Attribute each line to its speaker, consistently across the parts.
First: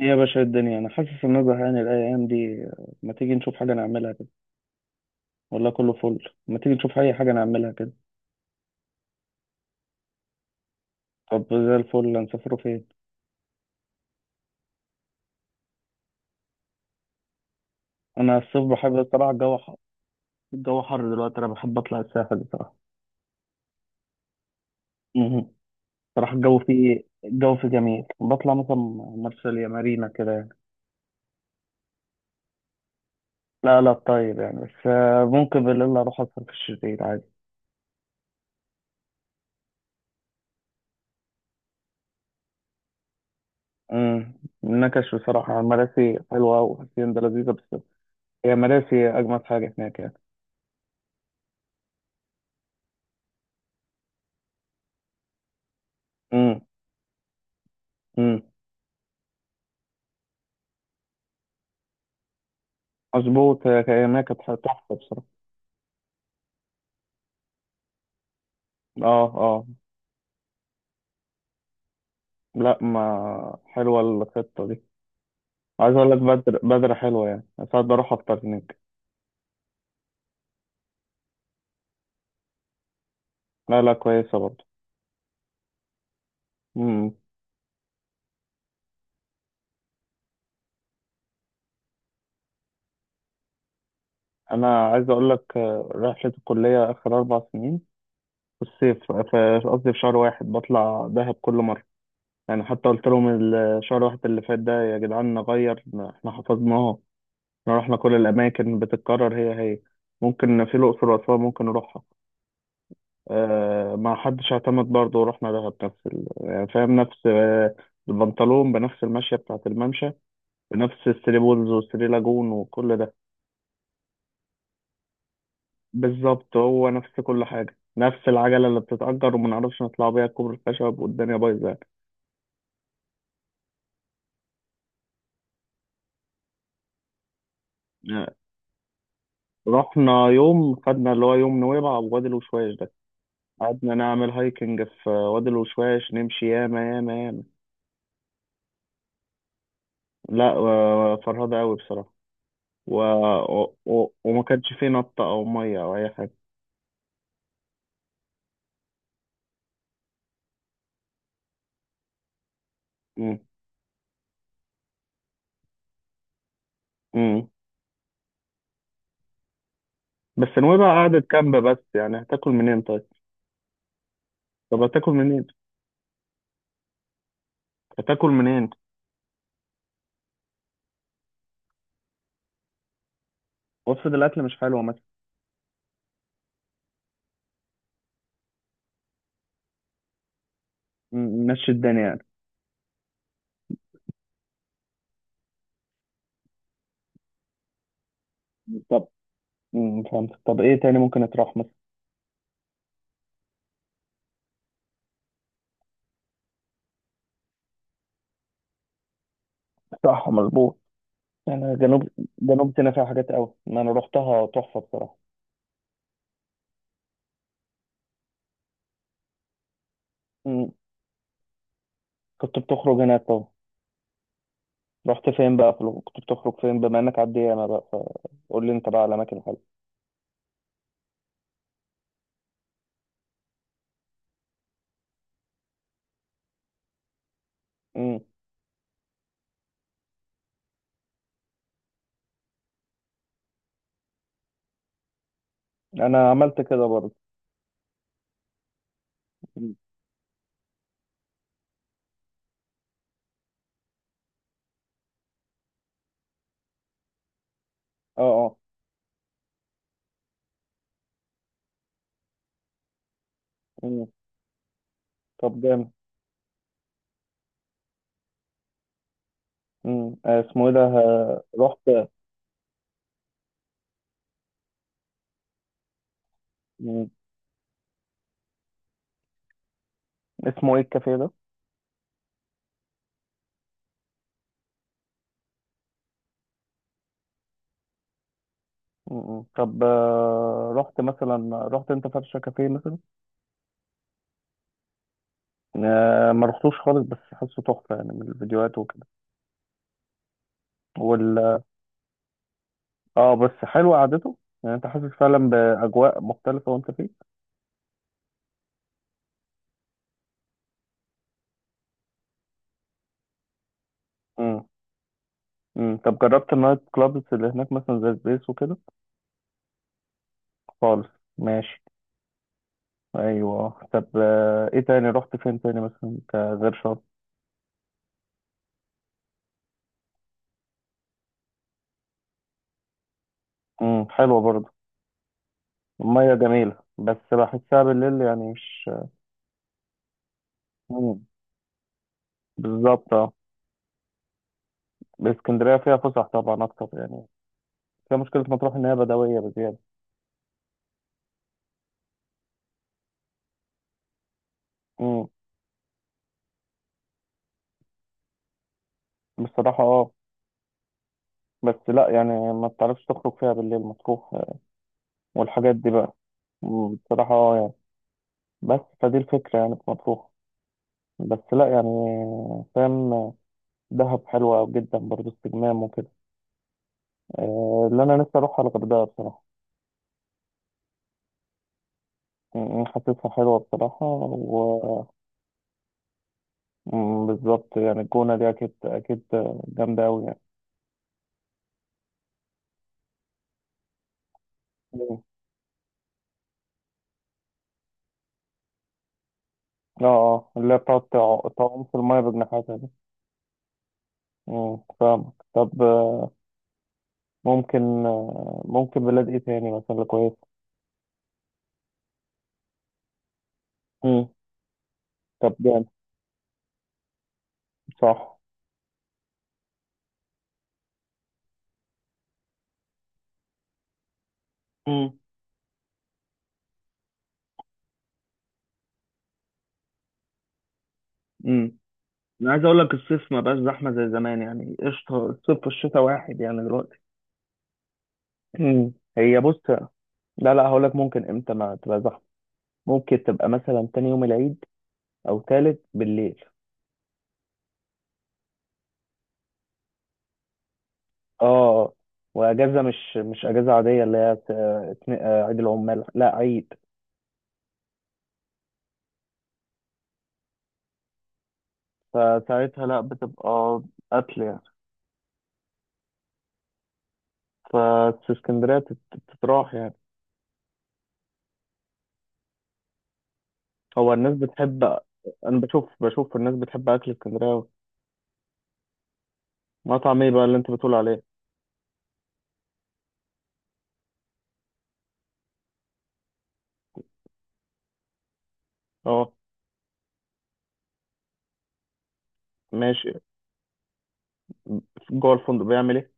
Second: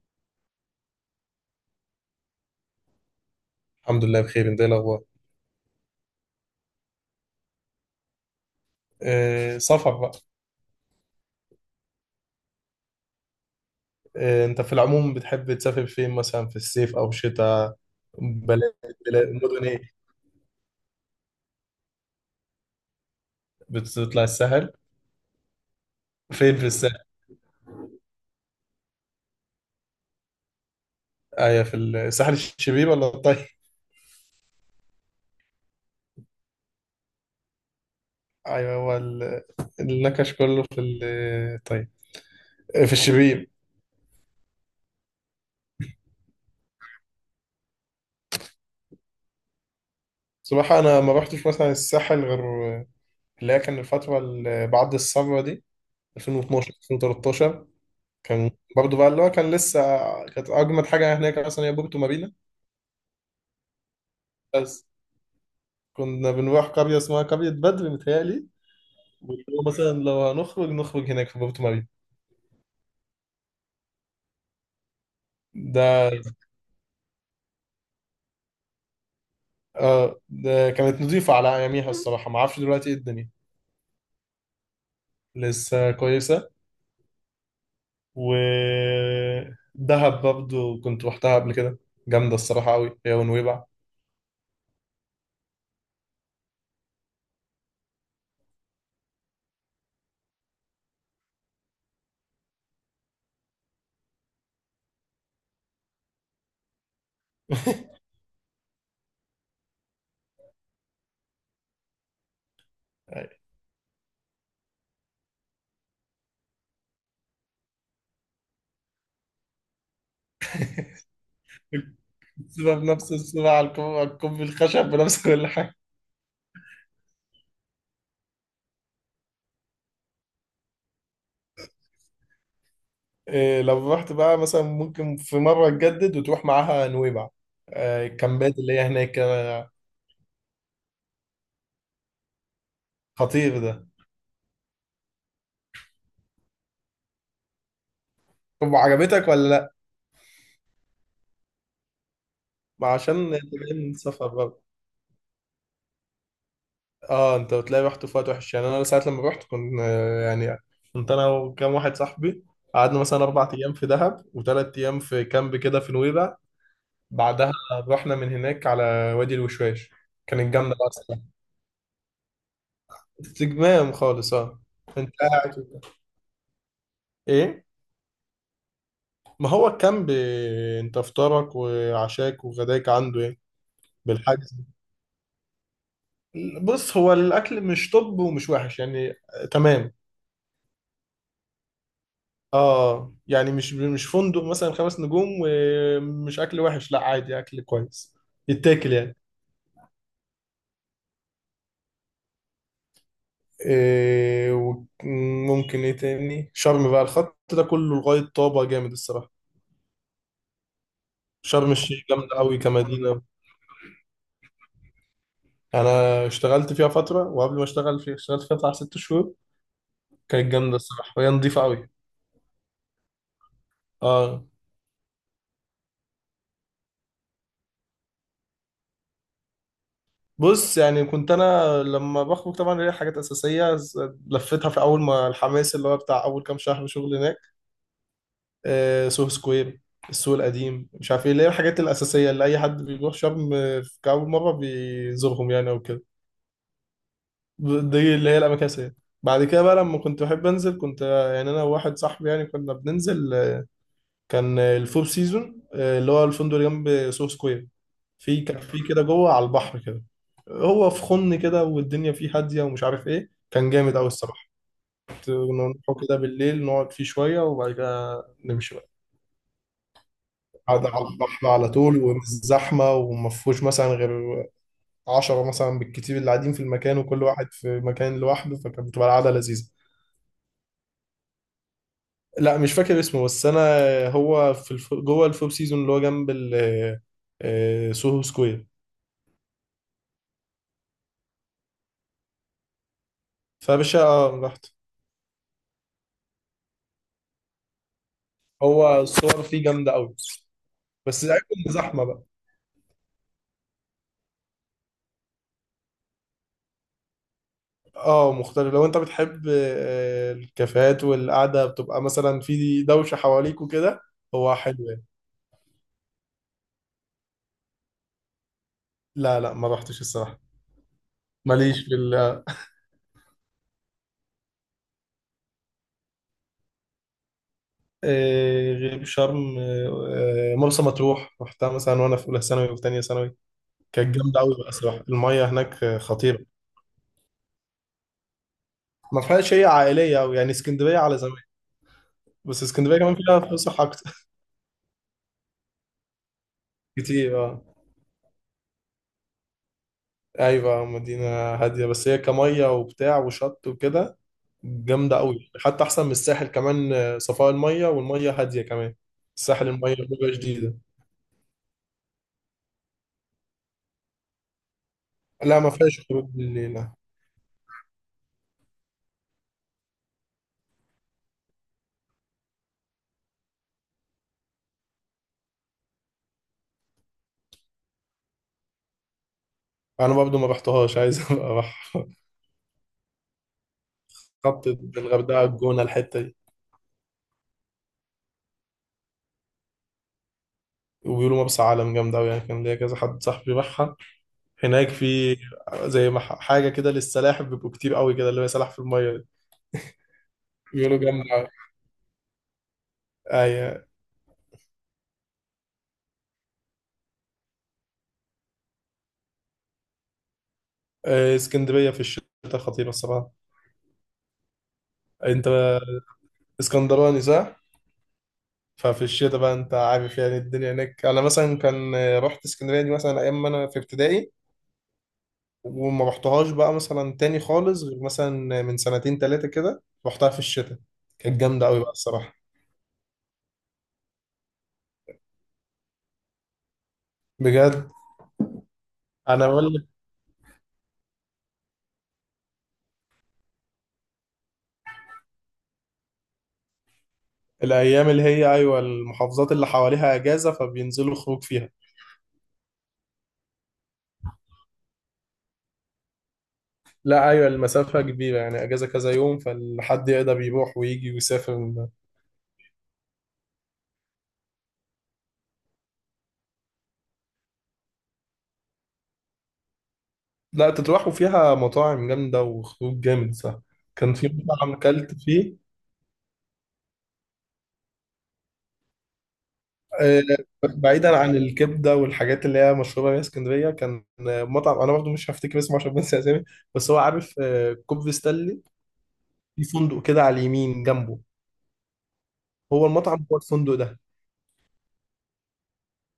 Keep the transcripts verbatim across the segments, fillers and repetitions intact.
Speaker 1: إيه يا باشا، الدنيا انا حاسس ان انا زهقان الايام دي، ما تيجي نشوف حاجه
Speaker 2: الحمد
Speaker 1: نعملها
Speaker 2: لله
Speaker 1: كده؟
Speaker 2: بخير، انت ايه الاخبار؟
Speaker 1: والله كله فل، ما تيجي نشوف اي حاجه نعملها كده؟
Speaker 2: آه، سفر بقى.
Speaker 1: طب زي الفل، هنسافروا فين؟
Speaker 2: آه، انت في العموم بتحب تسافر فين مثلا في الصيف او الشتاء؟
Speaker 1: انا الصيف
Speaker 2: بلاد.
Speaker 1: بحب
Speaker 2: بلاد،
Speaker 1: الصراحه، الجو
Speaker 2: مدن،
Speaker 1: حر.
Speaker 2: ايه؟
Speaker 1: الجو حر دلوقتي، انا بحب اطلع الساحل بصراحه.
Speaker 2: بتطلع الساحل؟
Speaker 1: مهم. صراحه
Speaker 2: فين
Speaker 1: الجو
Speaker 2: في الساحل؟
Speaker 1: فيه الجو فيه جميل، بطلع مثلا مرسى مارينا كده يعني.
Speaker 2: ايوه، في الساحل الشبيب ولا الطيب؟
Speaker 1: لا لا، طيب يعني، بس آه، ممكن بالليل اروح اسهر في الشتيل عادي.
Speaker 2: ايوه، هو ال- النكش كله في الطيب. آه، في الشبيب.
Speaker 1: امم نكش بصراحه، مراسي حلوه وحسين ده لذيذه، بس هي مراسي اجمد حاجه هناك يعني.
Speaker 2: صراحة انا ما رحتش مثلا الساحل غير اللي هي كان الفترة اللي بعد الثورة دي،
Speaker 1: امم
Speaker 2: ألفين واتناشر ألفين وتلتاشر. كان برضه بقى اللي هو كان لسه. كانت اجمد حاجة هناك مثلا هي بورتو مارينا.
Speaker 1: مظبوط، هي هي كانت
Speaker 2: بس
Speaker 1: تحفة بصراحة.
Speaker 2: كنا بنروح قرية اسمها قرية بدر، متهيألي.
Speaker 1: اه
Speaker 2: واللي هو
Speaker 1: اه.
Speaker 2: مثلا لو هنخرج نخرج هناك في بورتو ماري
Speaker 1: لا، ما حلوة الخطة دي. عايز
Speaker 2: ده.
Speaker 1: اقول لك بدر، بدر حلوة يعني، ساعات بروح افطر هناك.
Speaker 2: اه، ده كانت نضيفة على أياميها الصراحة، ما أعرفش دلوقتي إيه الدنيا.
Speaker 1: لا لا، كويسة برضه.
Speaker 2: لسه كويسة.
Speaker 1: امم
Speaker 2: و دهب برضه كنت روحتها قبل كده. جامدة الصراحة أوي، هي ونويبع.
Speaker 1: انا عايز اقول لك، آه، رحلة الكلية اخر أربع سنين في الصيف، في قصدي في شهر واحد بطلع دهب كل مرة، يعني حتى قلت لهم الشهر واحد اللي فات ده يا جدعان نغير، احنا حفظناها. احنا رحنا كل الاماكن بتتكرر هي هي. ممكن في الاقصر واسوان ممكن نروح. آه، ما حدش اعتمد برضه، ورحنا دهب نفس ال... يعني فاهم، نفس آه، البنطلون، بنفس المشية بتاعة الممشى، بنفس الثري بولز والثري لاجون
Speaker 2: السبب
Speaker 1: وكل
Speaker 2: نفس
Speaker 1: ده.
Speaker 2: السبب، على الكوب على الكوب الخشب بنفس كل حاجة.
Speaker 1: بالظبط، هو نفس كل حاجة، نفس العجلة اللي بتتأجر وما نعرفش نطلع بيها كوبري الخشب، والدنيا بايظة يعني.
Speaker 2: إيه، لو رحت بقى مثلا ممكن في مرة تجدد وتروح معاها نويبع، آه،
Speaker 1: آه،
Speaker 2: الكامبات اللي هي هناك.
Speaker 1: رحنا يوم، خدنا اللي هو يوم نويبع ووادي الوشواش ده،
Speaker 2: خطير ده.
Speaker 1: قعدنا نعمل هايكنج في وادي الوشواش، نمشي ياما ياما ياما.
Speaker 2: طب عجبتك ولا؟
Speaker 1: لا آه، فرهدة أوي بصراحة.
Speaker 2: ما
Speaker 1: و...
Speaker 2: عشان انت
Speaker 1: و...
Speaker 2: جاي من
Speaker 1: و...
Speaker 2: سفر
Speaker 1: وما
Speaker 2: بقى.
Speaker 1: كانش فيه نطة أو مية أو أي
Speaker 2: اه، انت بتلاقي رحت في وقت وحش يعني، انا ساعة لما رحت كنت آه، يعني كنت انا وكام واحد صاحبي. قعدنا مثلا
Speaker 1: حاجة.
Speaker 2: اربع ايام في دهب وثلاث ايام في كامب كده في نويبع.
Speaker 1: امم
Speaker 2: بعدها رحنا من هناك على وادي الوشواش. كانت
Speaker 1: بس
Speaker 2: جامدة بقى
Speaker 1: نويبع
Speaker 2: الصراحة.
Speaker 1: قعدت كامبة، بس يعني هتاكل منين طيب؟
Speaker 2: استجمام خالص اه.
Speaker 1: طب
Speaker 2: انت
Speaker 1: هتاكل منين؟
Speaker 2: قاعد وبتاع. ايه؟
Speaker 1: هتاكل منين؟
Speaker 2: ما هو الكامب، آه، انت افطارك وعشاك وغداك عنده ايه؟
Speaker 1: وافرض الاكل
Speaker 2: بالحجز.
Speaker 1: مش حلو مثلا؟
Speaker 2: بص، هو الاكل مش طب ومش وحش يعني، آه، تمام.
Speaker 1: مم، مشي الدنيا يعني.
Speaker 2: اه يعني مش مش فندق مثلا خمس نجوم، ومش اكل وحش، لا عادي اكل كويس، يتاكل
Speaker 1: طب
Speaker 2: يعني.
Speaker 1: امم فهمت، طب ايه تاني ممكن يتروح مثلا؟
Speaker 2: إيه؟ وممكن ايه تاني، شرم بقى الخط ده كله لغاية طابة جامد الصراحة.
Speaker 1: صح، مظبوط.
Speaker 2: شرم
Speaker 1: يعني
Speaker 2: الشيخ
Speaker 1: جنوب،
Speaker 2: جامدة قوي
Speaker 1: جنوب سيناء فيها
Speaker 2: كمدينة.
Speaker 1: حاجات قوي، ما انا روحتها تحفة بصراحة.
Speaker 2: انا اشتغلت فيها فترة، وقبل ما اشتغل فيها اشتغلت فيها بتاع ست شهور. كانت
Speaker 1: امم
Speaker 2: جامدة الصراحة وهي نضيفة قوي.
Speaker 1: كنت بتخرج هناك طبعا.
Speaker 2: اه.
Speaker 1: رحت فين بقى؟ في الغ- كنت بتخرج فين بما انك على الديانة بقى؟ فقول لي انت بقى على اماكن حلوة.
Speaker 2: بص يعني كنت انا لما بخرج طبعا ليا حاجات اساسية، ز- لفيتها في اول ما الحماس اللي هو بتاع اول كام شهر شغل هناك.
Speaker 1: امم
Speaker 2: آه، سوهو سكوير، السوق القديم، مش عارف ايه اللي هي الحاجات الاساسيه اللي اي حد بيروح شرم آه، في كاول مره بيزورهم يعني او كده.
Speaker 1: انا عملت كده برضه.
Speaker 2: ب- دي اللي هي الاماكن الاساسيه. بعد كده بقى
Speaker 1: مم.
Speaker 2: لما كنت بحب انزل كنت آه، يعني انا وواحد صاحبي يعني كنا بننزل آه، كان آه، الفور سيزون، آه، اللي هو الفندق اللي جنب سوهو سكوير،
Speaker 1: اه
Speaker 2: في
Speaker 1: اه.
Speaker 2: كافيه كده جوه على البحر كده. هو في خن كده والدنيا فيه هاديه ومش عارف ايه، كان جامد قوي
Speaker 1: مم.
Speaker 2: الصراحه. كنت
Speaker 1: طب
Speaker 2: كنا
Speaker 1: جامد.
Speaker 2: نروح كده بالليل نقعد فيه شويه وبعد كده نمشي بقى.
Speaker 1: مم. آه، اسمه ايه ده؟
Speaker 2: قاعد على
Speaker 1: آه،
Speaker 2: البحر على طول
Speaker 1: رحت.
Speaker 2: ومش زحمة، وما فيهوش مثلا غير عشرة مثلا بالكتير اللي قاعدين في المكان،
Speaker 1: مم.
Speaker 2: وكل واحد في مكان لوحده، فكانت بتبقى القعدة لذيذة.
Speaker 1: اسمه ايه الكافيه ده؟
Speaker 2: لا، مش فاكر اسمه بس أنا، هو في الف... جوه الفور سيزون اللي هو جنب ال آه، سوهو سكوير.
Speaker 1: م- م. طب آه، رحت مثلا، رحت انت فرشة كافيه مثلا؟
Speaker 2: فباشا آه، رحت.
Speaker 1: آه، ما رحتوش خالص، بس حاسه تحفة يعني من الفيديوهات
Speaker 2: هو
Speaker 1: وكده.
Speaker 2: الصور فيه جامدة أوي، بس العيب
Speaker 1: وال
Speaker 2: إن زحمة بقى.
Speaker 1: اه بس حلو قعدته، يعني انت حاسس فعلا بأجواء مختلفة وانت فيه.
Speaker 2: اه مختلف، لو انت بتحب آه، الكافيهات والقعدة بتبقى مثلا في دوشة حواليك وكده، هو
Speaker 1: امم
Speaker 2: حلو يعني.
Speaker 1: امم طب جربت النايت كلابز اللي هناك مثلا زي سبيس وكده؟
Speaker 2: لا لا ما رحتش الصراحة.
Speaker 1: خالص.
Speaker 2: ماليش
Speaker 1: ماشي.
Speaker 2: في.
Speaker 1: ايوه، طب آه، ايه تاني رحت فين تاني مثلا كغير شرم؟
Speaker 2: آه، غير شرم، آه، آه، مرسى مطروح رحتها مثلا وانا في اولى ثانوي وفي ثانيه ثانوي.
Speaker 1: امم
Speaker 2: كانت جامده
Speaker 1: حلوة
Speaker 2: قوي
Speaker 1: برضه.
Speaker 2: بقى صراحه، الميه هناك آه،
Speaker 1: المية
Speaker 2: خطيره.
Speaker 1: جميلة، بس بحسها بالليل يعني مش.
Speaker 2: ما فيهاش، هي عائليه قوي يعني اسكندريه على
Speaker 1: مم.
Speaker 2: زمان. بس اسكندريه
Speaker 1: بالظبط،
Speaker 2: كمان
Speaker 1: اه.
Speaker 2: فيها فسح اكتر.
Speaker 1: اسكندريه فيها فسح طبعا اكتر يعني.
Speaker 2: كتير اه.
Speaker 1: فيها مشكله مطروح، ان هي بدويه بزياده.
Speaker 2: ايوه مدينه هاديه، بس هي كميه وبتاع وشط وكده. جامده
Speaker 1: امم
Speaker 2: قوي، حتى احسن من الساحل كمان، آه، صفاء الميه والميه هاديه كمان. الساحل
Speaker 1: بصراحه،
Speaker 2: الميه
Speaker 1: اه.
Speaker 2: بتبقى شديده.
Speaker 1: بس لا يعني، ما بتعرفش تخرج فيها بالليل مطروح، آه،
Speaker 2: لا، ما
Speaker 1: والحاجات دي
Speaker 2: فيهاش
Speaker 1: بقى.
Speaker 2: خروج بالليل، لا.
Speaker 1: مم، بصراحه اه يعني، بس فدي الفكره يعني في مطروح. بس لا يعني. فاهم. دهب حلوه جدا برضه، استجمام وكده. آه، اللي انا نفسي اروحها الغردقه بصراحه.
Speaker 2: انا برضو ما رحتها، مش عايز ابقى اروح.
Speaker 1: مم، حاسسها حلوه بصراحه.
Speaker 2: خطط. الغردقه، الجونه، الحته دي.
Speaker 1: وبالظبط، يعني الجونه دي اكيد اكيد جامده قوي يعني.
Speaker 2: وبيقولوا مرسى علم جامدة أوي يعني، كان ليا كذا حد صاحبي راحها هناك،
Speaker 1: مم.
Speaker 2: في زي ما ح- حاجة كده للسلاحف، بيبقوا كتير أوي كده اللي هي سلاحف في المية دي.
Speaker 1: اه اه، اللي هي
Speaker 2: بيقولوا
Speaker 1: بتقعد
Speaker 2: جامدة
Speaker 1: تع-
Speaker 2: أوي.
Speaker 1: تعوم في المايه بجناحاتها.
Speaker 2: أيوة.
Speaker 1: مم. فاهمك، طب آه، ممكن آه، ممكن بلاد ايه تاني مثلا اللي كويس؟
Speaker 2: آه، اسكندرية في الشتاء خطيرة الصراحة.
Speaker 1: مم.
Speaker 2: أنت
Speaker 1: طب جامد.
Speaker 2: اسكندراني صح؟
Speaker 1: صح.
Speaker 2: ففي الشتاء بقى أنت عارف، يعني الدنيا هناك أنا مثلا كان آه، رحت اسكندرية دي مثلا أيام ما أنا في ابتدائي.
Speaker 1: امم
Speaker 2: وما رحتهاش بقى مثلا تاني خالص، غير مثلا من سنتين تلاتة كده رحتها في الشتاء. كانت جامدة
Speaker 1: امم
Speaker 2: أوي بقى الصراحة.
Speaker 1: انا عايز اقول لك، الصيف ما بقاش زحمه زي زمان يعني، قشطه، الصيف والشتاء واحد يعني دلوقتي.
Speaker 2: بجد؟
Speaker 1: مم. هي
Speaker 2: أنا
Speaker 1: بص،
Speaker 2: بقول
Speaker 1: لا لا، هقول لك ممكن امتى ما تبقى زحمه. ممكن تبقى مثلا تاني يوم العيد، او تالت بالليل.
Speaker 2: الايام اللي هي ايوه، المحافظات اللي حواليها اجازه فبينزلوا خروج فيها.
Speaker 1: اه. واجازه، مش مش اجازه عاديه، اللي هي ت- اتنين- آه، عيد العمال، لا عيد.
Speaker 2: لا، ايوه المسافه كبيره يعني، اجازه كذا يوم فالحد يقدر يروح ويجي ويسافر من ده.
Speaker 1: فساعتها لا بتبقى قتل يعني، ففي اسكندرية تت- تتراح يعني.
Speaker 2: لا، تتراحوا فيها مطاعم جامده وخروج جامد صح.
Speaker 1: هو
Speaker 2: كان في
Speaker 1: الناس
Speaker 2: مطعم
Speaker 1: بتحب،
Speaker 2: اكلت فيه،
Speaker 1: أنا بشوف بشوف الناس بتحب أكل اسكندرية أوي.
Speaker 2: آه،
Speaker 1: مطعم إيه بقى اللي أنت بتقول
Speaker 2: بعيدا
Speaker 1: عليه؟
Speaker 2: عن الكبده والحاجات اللي هي مشهوره بيها اسكندريه، كان آه، مطعم انا برضه مش هفتكر اسمه عشان بنسى اسامي، بس هو عارف آه، كوبري ستانلي،
Speaker 1: أه.
Speaker 2: في فندق كده على اليمين جنبه. هو
Speaker 1: ماشي.
Speaker 2: المطعم هو الفندق ده.
Speaker 1: جوه الفندق بيعمل إيه؟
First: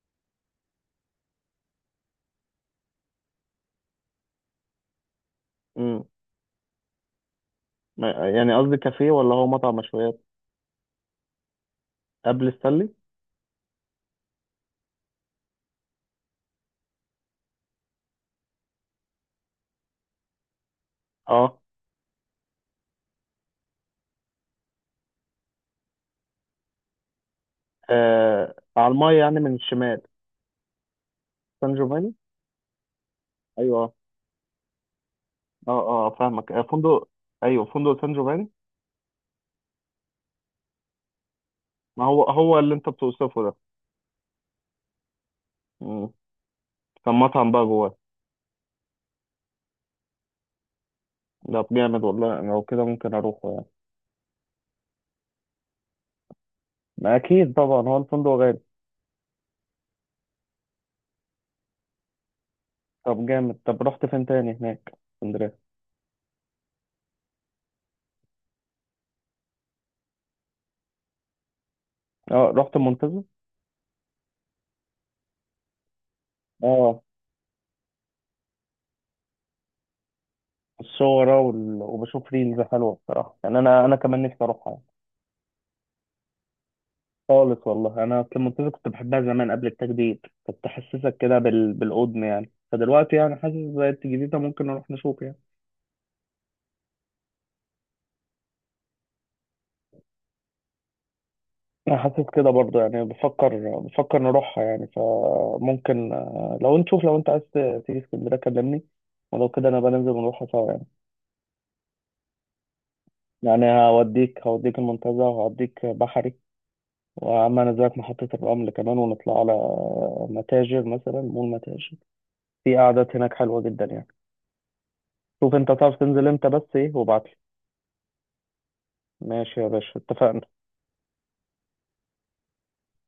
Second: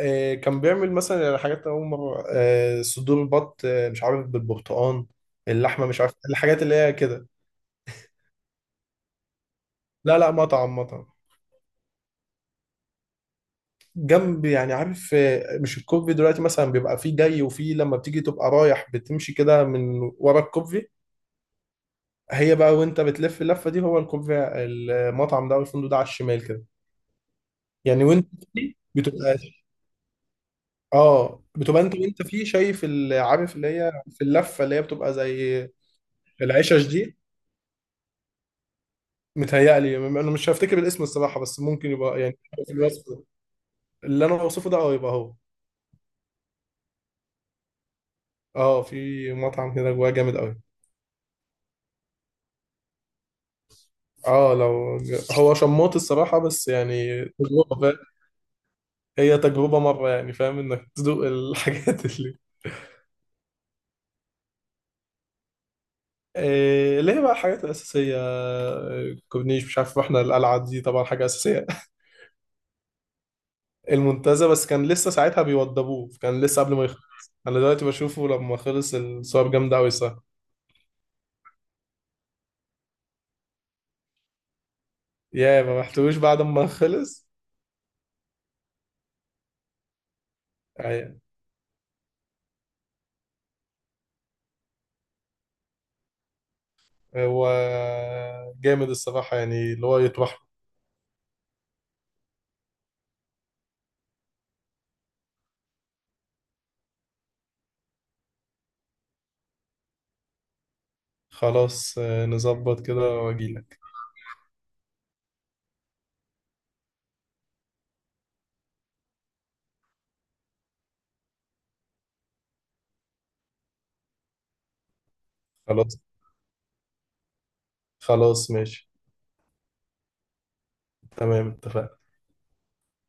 Speaker 2: آه، كان بيعمل مثلا يعني حاجات أول مرة، آه، صدور بط، آه، مش عارف بالبرتقال، اللحمة، مش
Speaker 1: مم.
Speaker 2: عارف الحاجات اللي هي كده.
Speaker 1: ما- يعني قصدي، كافيه ولا هو مطعم
Speaker 2: لا
Speaker 1: مشويات؟
Speaker 2: لا مطعم مطعم.
Speaker 1: قبل السلي؟
Speaker 2: جنب يعني عارف آه، مش الكوفي دلوقتي مثلا بيبقى فيه جاي، وفيه لما بتيجي تبقى رايح بتمشي كده من ورا الكوفي.
Speaker 1: أه،
Speaker 2: هي بقى وانت بتلف اللفة دي، هو الكوفي المطعم ده والفندق ده على الشمال كده يعني. وانت
Speaker 1: آه،
Speaker 2: فيه
Speaker 1: على المايه
Speaker 2: بتبقى،
Speaker 1: يعني من الشمال.
Speaker 2: اه
Speaker 1: سان
Speaker 2: بتبقى انت
Speaker 1: جوفاني؟
Speaker 2: وانت فيه شايف ال- عارف اللي
Speaker 1: أيوه.
Speaker 2: هي في اللفة اللي هي بتبقى زي
Speaker 1: أه أه، آه، فاهمك، آه،
Speaker 2: العشش
Speaker 1: فندق.
Speaker 2: دي.
Speaker 1: أيوه، فندق سان جوفاني.
Speaker 2: متهيألي م- انا مش هفتكر الاسم الصراحه، بس ممكن
Speaker 1: ما
Speaker 2: يبقى
Speaker 1: هو
Speaker 2: يعني
Speaker 1: هو
Speaker 2: في
Speaker 1: اللي أنت
Speaker 2: الوصف ده.
Speaker 1: بتوصفه ده.
Speaker 2: اللي انا اوصفه ده اه يبقى هو.
Speaker 1: مم. كان مطعم بقى جواه.
Speaker 2: اه، في مطعم كده جواه جامد قوي.
Speaker 1: ده جامد والله، لو كده ممكن أروحه يعني.
Speaker 2: اه لو ج- هو شموت الصراحه، بس
Speaker 1: ما
Speaker 2: يعني
Speaker 1: أكيد
Speaker 2: تجربه
Speaker 1: طبعا، هو
Speaker 2: فاهم.
Speaker 1: الفندق غالي.
Speaker 2: هي تجربه مره يعني فاهم انك تدوق الحاجات اللي
Speaker 1: طب جامد، طب رحت فين تاني هناك في اسكندرية؟
Speaker 2: إيه اللي هي بقى الحاجات الاساسيه، آه، كورنيش مش عارف احنا، القلعه دي طبعا حاجه اساسيه.
Speaker 1: اه، رحت المنتزه.
Speaker 2: المنتزه بس كان لسه ساعتها بيوضبوه، كان لسه قبل ما
Speaker 1: اه
Speaker 2: يخلص، انا دلوقتي بشوفه لما خلص الصور جامده قوي الصراحه.
Speaker 1: الصورة وال... وبشوف ريلز حلوة بصراحة يعني، أنا أنا كمان نفسي أروحها يعني.
Speaker 2: يا ما رحتوش بعد ما خلص.
Speaker 1: خالص والله، أنا أصل المنتزه كنت بحبها زمان قبل التجديد، كنت تحسسك
Speaker 2: يعني
Speaker 1: كده بال... بالقدم يعني، فدلوقتي يعني حاسس زي الجديدة، ممكن نروح نشوف يعني.
Speaker 2: هو جامد الصراحة يعني اللي هو يطرح.
Speaker 1: أنا حاسس كده برضه يعني، بفكر بفكر نروحها يعني، فممكن آه، لو نشوف، لو أنت عايز ت- تيجي اسكندرية كلمني، ولو كده أنا بنزل ونروحها سوا يعني.
Speaker 2: خلاص، آه، نظبط كده
Speaker 1: يعني
Speaker 2: واجيلك.
Speaker 1: هوديك هوديك المنتزه، وهوديك بحري، وعملنا دلوقتي محطة الرمل كمان، ونطلع على متاجر مثلا، مول متاجر. في قعدات هناك حلوة جدا يعني. شوف انت تعرف
Speaker 2: خلاص
Speaker 1: تنزل امتى، بس ايه وابعتلي.
Speaker 2: خلاص ماشي.
Speaker 1: ماشي يا باشا، اتفقنا.
Speaker 2: تمام اتفقنا.